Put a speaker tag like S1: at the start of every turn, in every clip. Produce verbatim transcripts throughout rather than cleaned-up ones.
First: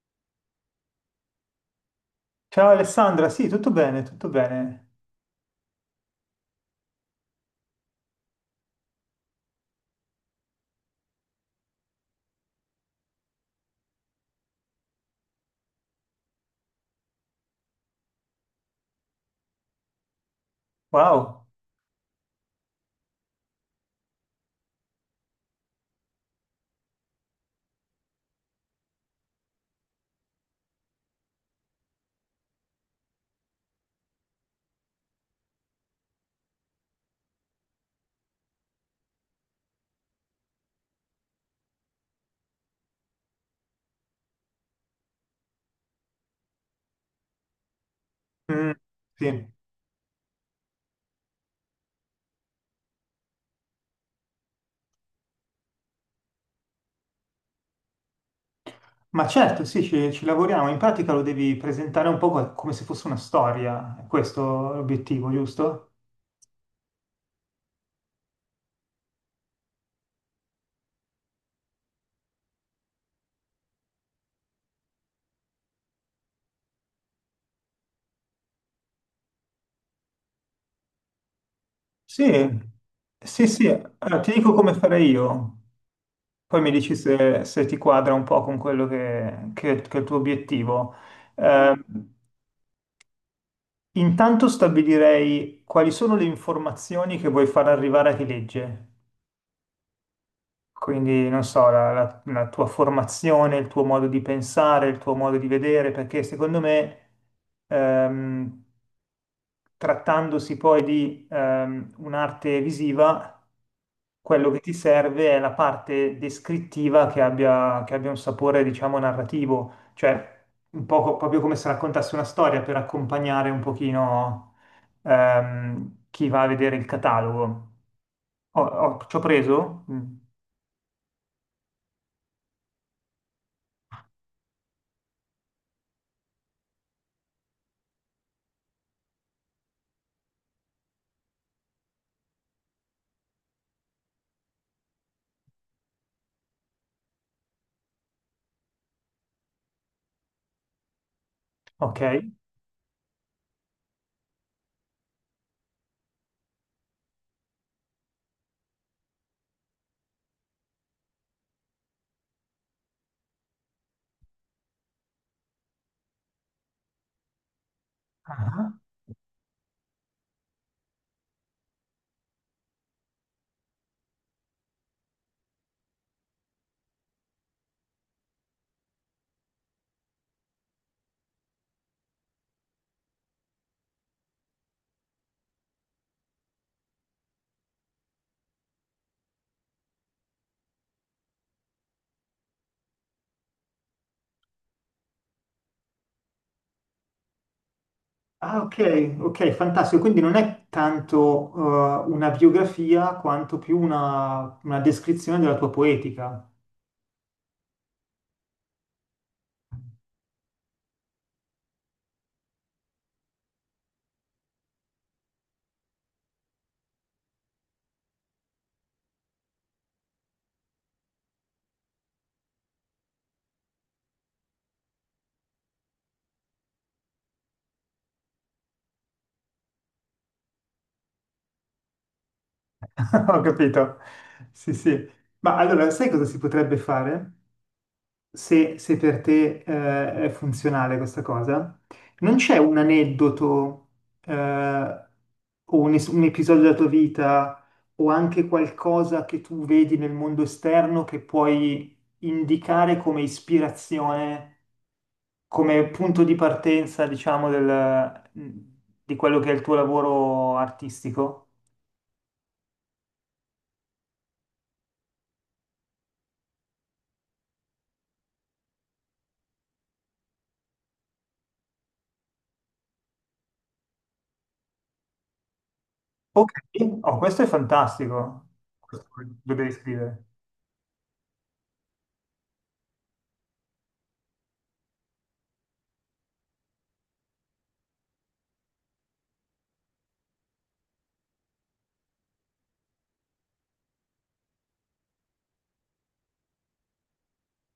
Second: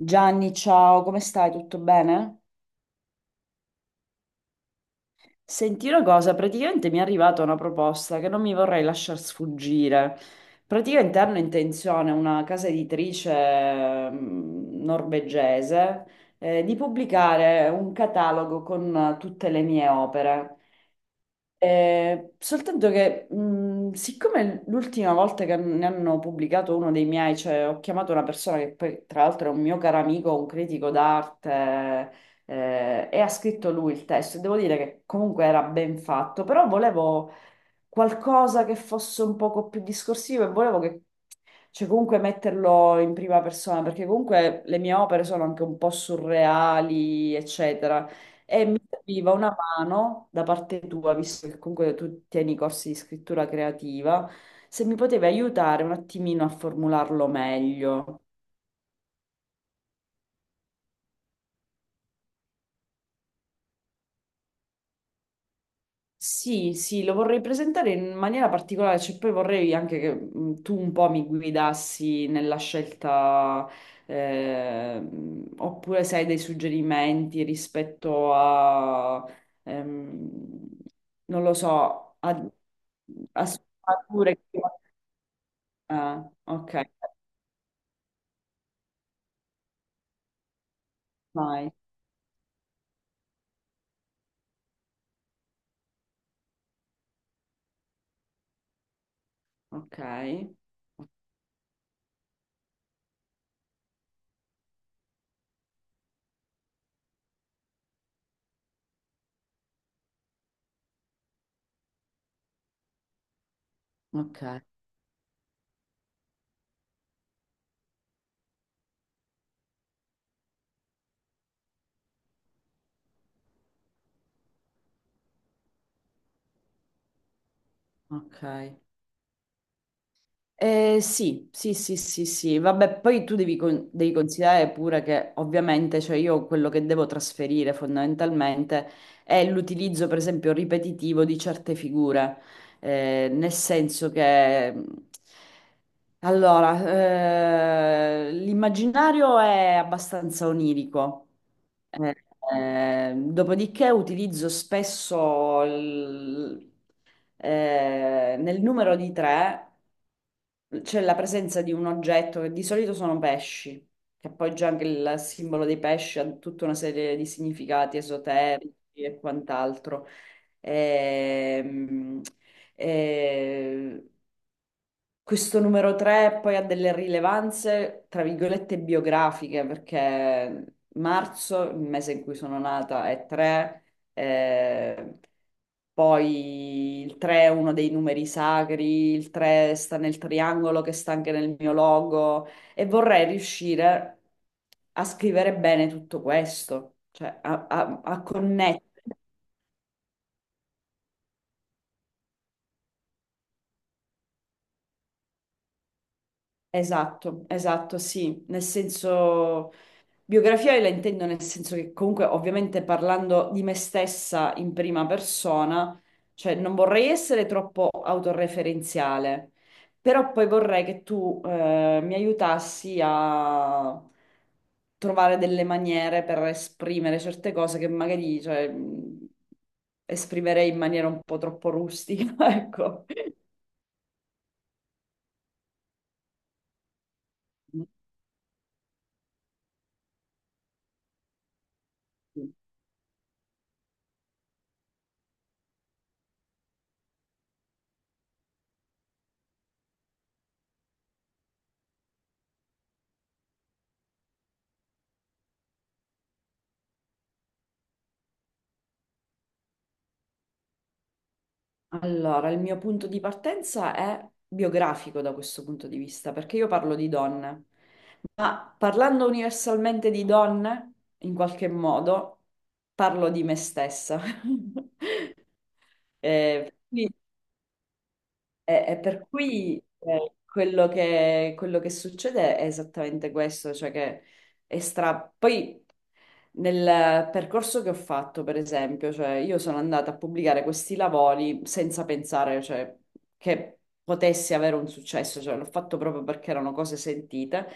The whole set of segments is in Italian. S1: Gianni, ciao, come stai? Tutto bene?
S2: Ciao Alessandra, sì, tutto bene, tutto bene.
S1: Senti una cosa, praticamente mi è arrivata una proposta che non mi vorrei lasciar sfuggire. Praticamente hanno intenzione una casa editrice ehm, norvegese eh, di pubblicare un catalogo con eh, tutte le mie opere.
S2: Wow.
S1: Eh, soltanto che, mh, siccome l'ultima volta che ne hanno pubblicato uno dei miei, cioè ho chiamato una persona che poi tra l'altro è un mio caro amico, un critico d'arte, eh, e ha scritto lui il testo, e devo dire che comunque era ben fatto, però volevo qualcosa che fosse un poco più discorsivo e volevo che, cioè comunque metterlo in prima persona, perché comunque le mie opere sono anche un po' surreali, eccetera. E
S2: Mm,
S1: mi serviva
S2: sì.
S1: una mano da parte tua, visto che comunque tu tieni corsi di scrittura creativa, se mi potevi aiutare un attimino a formularlo meglio.
S2: Ma certo, sì, ci, ci lavoriamo. In pratica lo devi presentare un po' co- come se fosse una storia. È questo l'obiettivo, giusto?
S1: Sì, sì, lo vorrei presentare in maniera particolare, cioè poi vorrei anche che mh, tu un po' mi guidassi nella scelta, ehm, oppure se hai dei suggerimenti rispetto a, ehm, non lo so, a,
S2: Sì, sì,
S1: a
S2: sì. Allora, ti
S1: sfumature.
S2: dico
S1: che-
S2: come farei io.
S1: Ah,
S2: Poi mi
S1: ok,
S2: dici se, se ti quadra un po' con quello che, che- che è il tuo obiettivo.
S1: vai,
S2: Eh, Intanto stabilirei quali sono le informazioni che vuoi far arrivare a chi legge.
S1: ok,
S2: Quindi, non so, la, la- la tua formazione, il tuo modo di pensare, il tuo modo di vedere, perché secondo me, ehm, trattandosi poi di ehm, un'arte visiva,
S1: ok,
S2: quello che ti serve è la parte descrittiva che abbia, che abbia un sapore, diciamo, narrativo, cioè un po' co- proprio come se raccontassi una storia per accompagnare un pochino ehm, chi va a vedere il catalogo.
S1: ok.
S2: Ho- ho- ci ho preso? Mm,
S1: Eh, sì, sì, sì, sì, sì, vabbè, poi tu devi, con- devi considerare pure che ovviamente, cioè io quello che devo trasferire fondamentalmente è l'utilizzo, per esempio, ripetitivo di certe figure. Eh, nel senso che, mh, allora, eh, l'immaginario è abbastanza onirico. Eh,
S2: ok.
S1: eh, Dopodiché utilizzo spesso eh, nel numero di tre c'è la presenza di un oggetto che di solito sono pesci, che poi già anche il simbolo dei pesci ha tutta una serie di significati
S2: Ah,
S1: esoterici e quant'altro. Ehm, eh, Questo numero tre poi ha delle rilevanze, tra virgolette, biografiche, perché marzo, il mese in cui sono nata, è tre, eh, poi il tre è uno dei numeri sacri, il tre sta nel triangolo che sta anche nel mio logo e vorrei riuscire a scrivere bene tutto questo, cioè a, a a
S2: ah,
S1: connettere.
S2: ok, ok, fantastico. Quindi non è tanto eh, una biografia quanto più una, una descrizione della tua poetica.
S1: Esatto, esatto, sì, nel senso. Biografia io la intendo nel senso che comunque ovviamente parlando di me stessa in prima persona, cioè non vorrei essere troppo autoreferenziale, però poi vorrei che tu eh, mi aiutassi a trovare delle maniere per esprimere certe cose che magari cioè, mh, esprimerei in maniera un po' troppo rustica, ecco.
S2: Ho capito. Sì, sì. Ma allora, sai cosa si potrebbe fare? Se, se per te, eh, è funzionale questa cosa? Non c'è un aneddoto, eh, o un, es- un episodio della tua vita o anche qualcosa che tu vedi nel mondo esterno che puoi indicare come ispirazione, come punto di partenza, diciamo, del- di quello che è il tuo lavoro artistico?
S1: Allora, il mio punto di partenza è biografico da questo punto di vista, perché io parlo di donne, ma parlando universalmente di donne, in qualche modo, parlo di me stessa.
S2: Ok,
S1: Eh, quindi
S2: oh, questo è fantastico.
S1: e, e
S2: Questo
S1: per
S2: lo devi
S1: cui
S2: scrivere.
S1: eh, quello che, quello che succede è esattamente questo, cioè che è stra- poi nel percorso che ho fatto, per esempio, cioè io sono andata a pubblicare questi lavori senza pensare, cioè, che potessi avere un successo, cioè l'ho fatto proprio perché erano cose sentite.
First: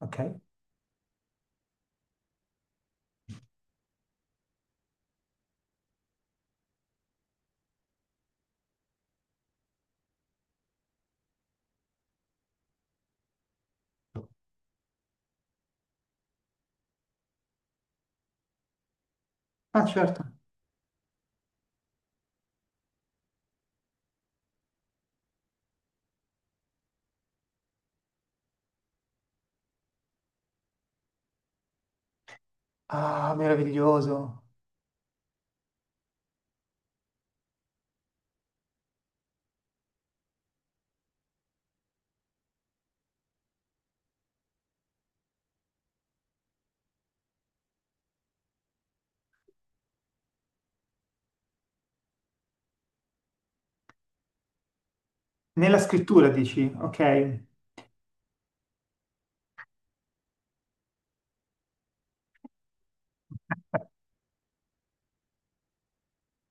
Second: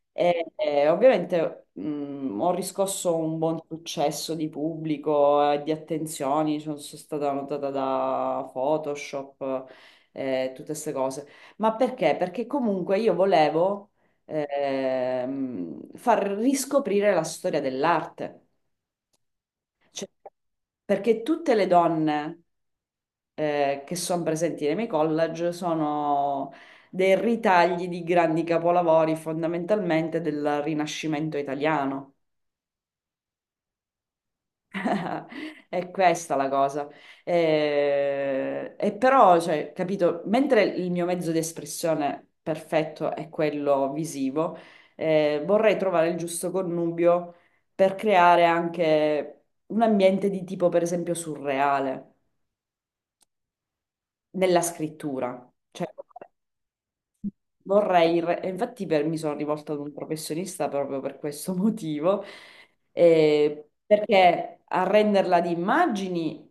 S2: Ok.
S1: E, e ovviamente mh, ho riscosso un buon successo di pubblico e di attenzioni, cioè, sono stata notata da Photoshop eh, tutte queste cose. Ma perché? Perché comunque io volevo ehm, far riscoprire la storia dell'arte.
S2: Ah,
S1: Cioè,
S2: certo.
S1: perché tutte le donne eh, che sono presenti nei miei college sono dei ritagli di grandi capolavori fondamentalmente del Rinascimento italiano.
S2: Ah, meraviglioso.
S1: È questa la cosa. Eh, E, però, cioè, capito, mentre il mio mezzo di espressione perfetto è quello visivo, eh, vorrei trovare il giusto connubio per creare anche un ambiente di tipo, per esempio, surreale nella scrittura.
S2: Nella
S1: Cioè,
S2: scrittura dici, ok.
S1: vorrei, re- e infatti per- mi sono rivolta ad un professionista proprio per questo motivo, eh, perché arrenderla di immagini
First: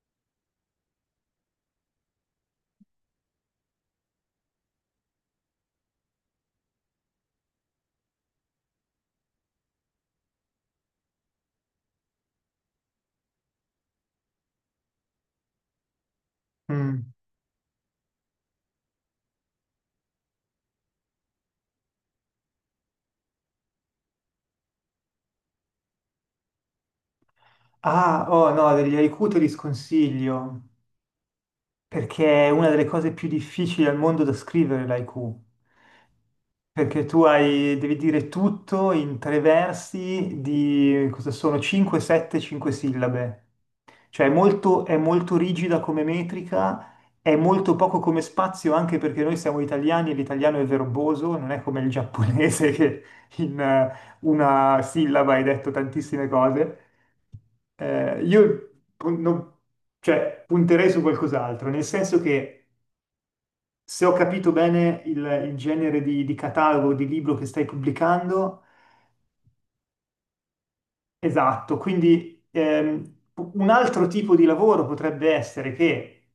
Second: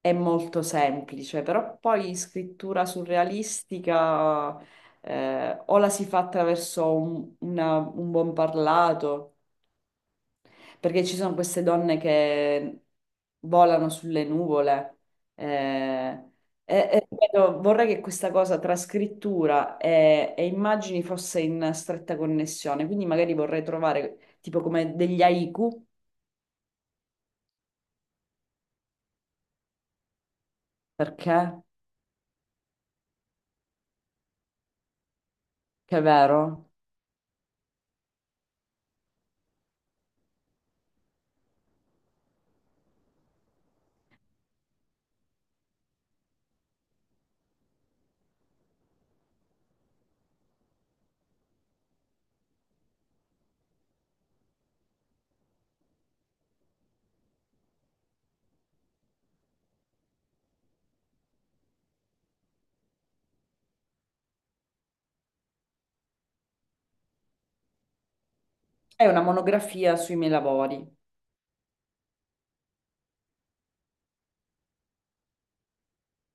S1: è molto semplice, però poi scrittura surrealistica, eh, o la si fa attraverso un, una- un buon parlato, perché ci sono queste donne che volano sulle nuvole. eh, e- e
S2: Mm.
S1: ripeto, vorrei che questa cosa tra scrittura e, e immagini fosse in stretta connessione, quindi magari vorrei trovare tipo come degli haiku,
S2: Ah, oh no, degli haiku te li sconsiglio.
S1: perché?
S2: Perché è una delle cose più difficili al mondo da scrivere l'I Q.
S1: Che è vero?
S2: Perché tu hai, devi dire tutto in tre versi di cosa sono cinque, sette, cinque sillabe. Cioè è molto, è molto rigida come metrica, è molto poco come spazio anche perché noi siamo italiani e l'italiano è verboso, non è come il giapponese che in eh, una sillaba hai detto tantissime cose. Eh, io pun- non- cioè, punterei su qualcos'altro, nel senso che se ho capito bene il, il genere di, di catalogo di libro che stai pubblicando,
S1: È una monografia sui miei lavori.
S2: esatto, quindi ehm, un altro tipo di lavoro potrebbe essere che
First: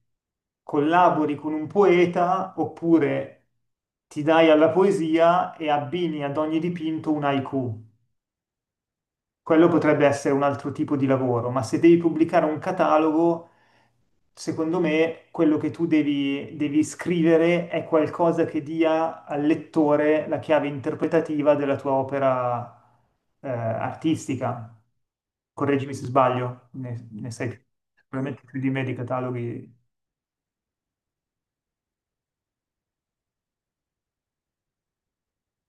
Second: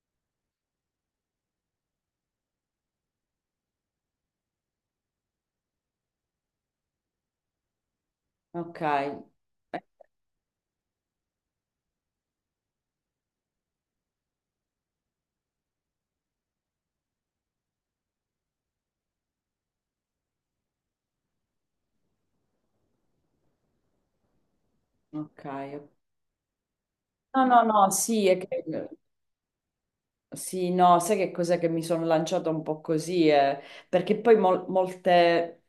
S2: collabori con un poeta oppure ti dai alla poesia e abbini ad ogni dipinto un haiku.
S1: Ok,
S2: Quello potrebbe essere un altro tipo di lavoro, ma se devi pubblicare un catalogo, secondo me quello che tu devi, devi scrivere è qualcosa che dia al lettore la chiave interpretativa della tua opera, eh, artistica.
S1: ok.
S2: Correggimi se sbaglio, ne, ne
S1: No,
S2: sai
S1: no, no, sì, è
S2: probabilmente più
S1: che-
S2: di me di cataloghi.
S1: sì, no, sai che cos'è che mi sono lanciata un po' così, eh, perché poi mol- molte...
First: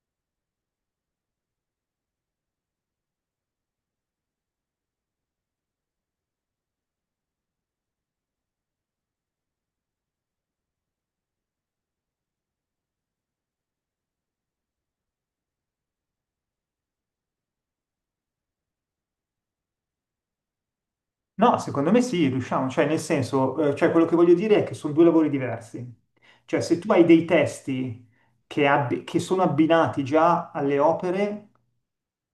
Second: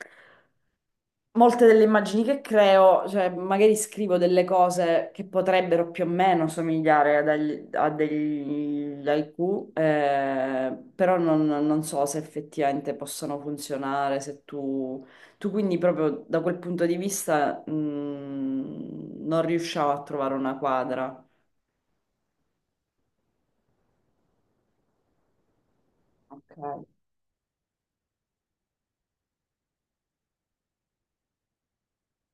S1: molte delle immagini che creo, cioè magari scrivo delle cose che potrebbero più o meno somigliare ad agli- a degli haiku, eh, però non, non so se effettivamente possano funzionare, se tu, tu quindi proprio da quel punto di vista, mm, non riusciamo a trovare una quadra.
S2: No, secondo me sì, riusciamo, cioè nel senso, eh, cioè quello che voglio dire è che sono due lavori diversi. Cioè se
S1: Ok,
S2: tu hai dei testi che, abbi- che sono abbinati già alle opere,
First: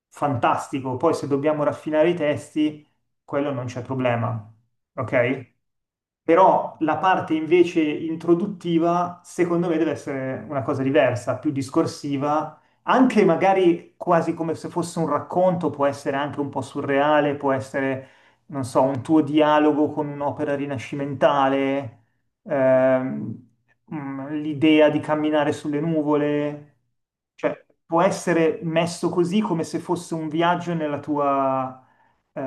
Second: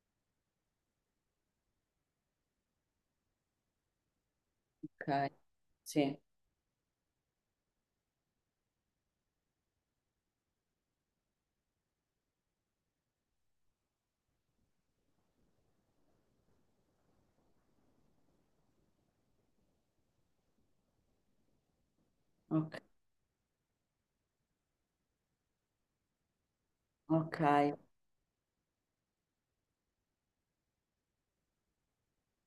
S2: fantastico, poi se dobbiamo raffinare i testi, quello non c'è problema,
S1: ok,
S2: ok?
S1: sì,
S2: Però la parte invece introduttiva, secondo me, deve essere una cosa diversa, più discorsiva, anche magari quasi come se fosse un racconto, può essere anche un po' surreale, può essere, non so, un tuo dialogo con un'opera rinascimentale,
S1: ok,
S2: ehm, mm, l'idea di camminare sulle nuvole,
S1: ok,
S2: cioè può essere messo così come se fosse un viaggio nella tua eh,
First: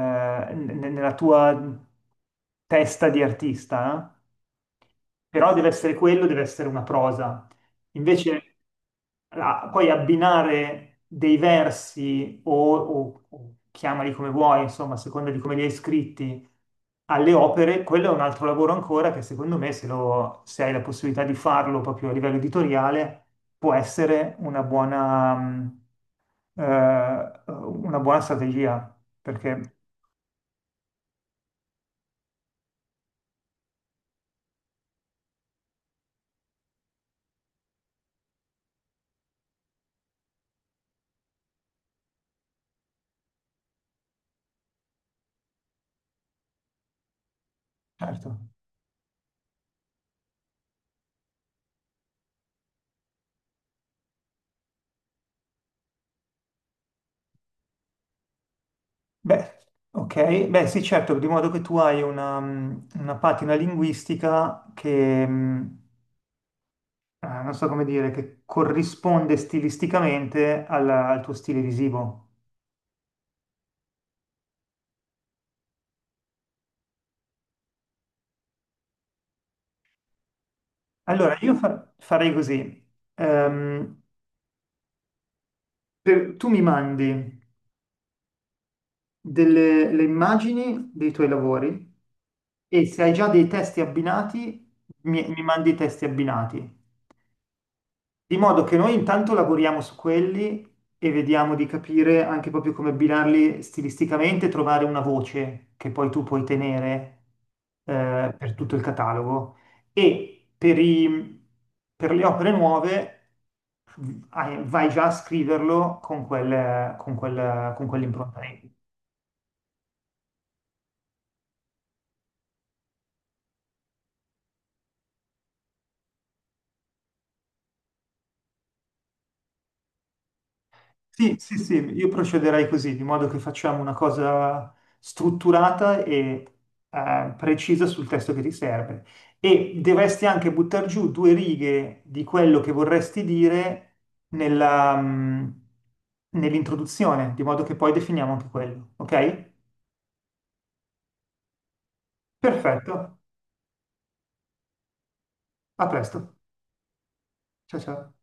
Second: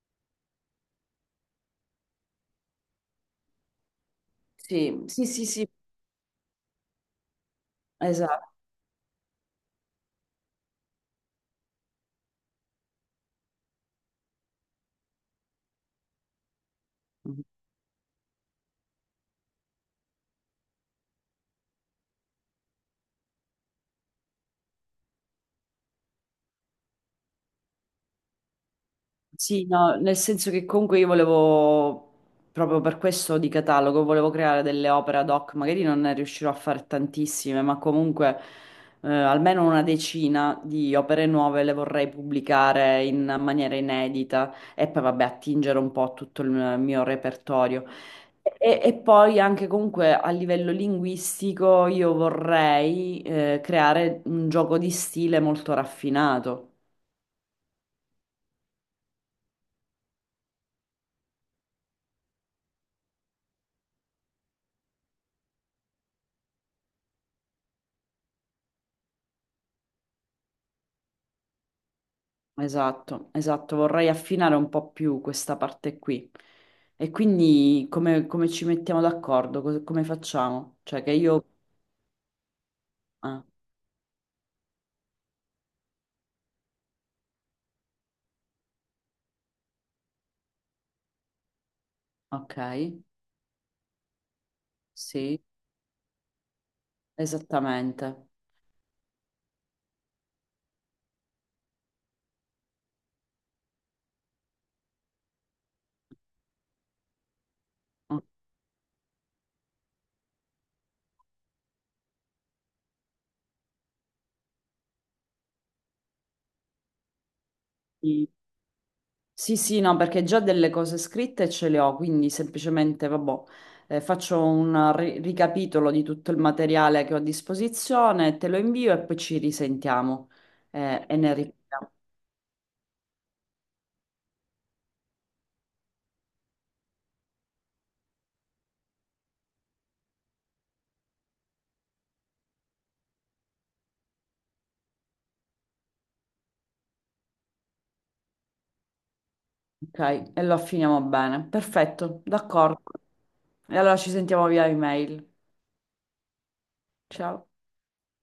S2: ne- nella tua testa di artista, eh?
S1: sì, sì, sì,
S2: Però deve
S1: sì,
S2: essere quello, deve essere una prosa.
S1: esatto.
S2: Invece, la- poi abbinare dei versi o, o- o chiamali come vuoi, insomma, a seconda di come li hai scritti, alle opere, quello è un altro lavoro ancora che secondo me, se, lo- se hai la possibilità di farlo proprio a livello editoriale, può essere una buona, mm, eh, una buona strategia,
S1: Sì,
S2: perché
S1: no, nel senso che comunque io volevo, proprio per questo di catalogo, volevo creare delle opere ad hoc, magari non ne riuscirò a fare tantissime, ma comunque eh, almeno una decina di opere nuove le vorrei pubblicare in maniera inedita e poi vabbè attingere un po' a tutto il mio repertorio.
S2: certo.
S1: E, e poi anche comunque a livello linguistico io vorrei eh, creare un gioco di stile molto raffinato.
S2: Beh, ok. Beh, sì, certo, di modo che tu hai una, mh, una patina linguistica che, mh, eh, non so come dire, che corrisponde stilisticamente alla- al, tuo stile visivo.
S1: Esatto, esatto, vorrei affinare un po' più questa parte qui. E quindi come, come ci mettiamo d'accordo? Cos- Come facciamo? Cioè che
S2: Allora,
S1: io...
S2: io fa- farei così.
S1: Ah,
S2: Ehm, per- Tu mi mandi delle le immagini dei tuoi lavori
S1: ok,
S2: e se hai già dei testi abbinati, mi,
S1: sì,
S2: mi mandi i testi abbinati.
S1: esattamente.
S2: Di modo che noi intanto lavoriamo su quelli e vediamo di capire anche proprio come abbinarli stilisticamente, trovare una voce che poi tu puoi tenere
S1: Ok.
S2: eh, per tutto il catalogo. E per i- per le opere nuove v- hai- vai già a scriverlo con quel- con quel- con quell'impronta lì.
S1: Sì, sì, no, perché già delle cose scritte ce le ho, quindi semplicemente, vabbè, eh, faccio un ri- ricapitolo di tutto il materiale che ho a disposizione, te lo invio e poi ci risentiamo eh, e ne
S2: Sì, sì, sì,
S1: riparliamo.
S2: io procederei così, di modo che facciamo una cosa strutturata e eh, precisa sul testo che ti serve. E dovresti anche buttare giù due righe di quello che vorresti dire nella, mm, nell'introduzione, di modo che poi definiamo anche quello, ok?
S1: Ok, e lo affiniamo bene. Perfetto, d'accordo.
S2: Perfetto,
S1: E allora ci sentiamo via email.
S2: a presto.
S1: Ciao.
S2: Ciao ciao.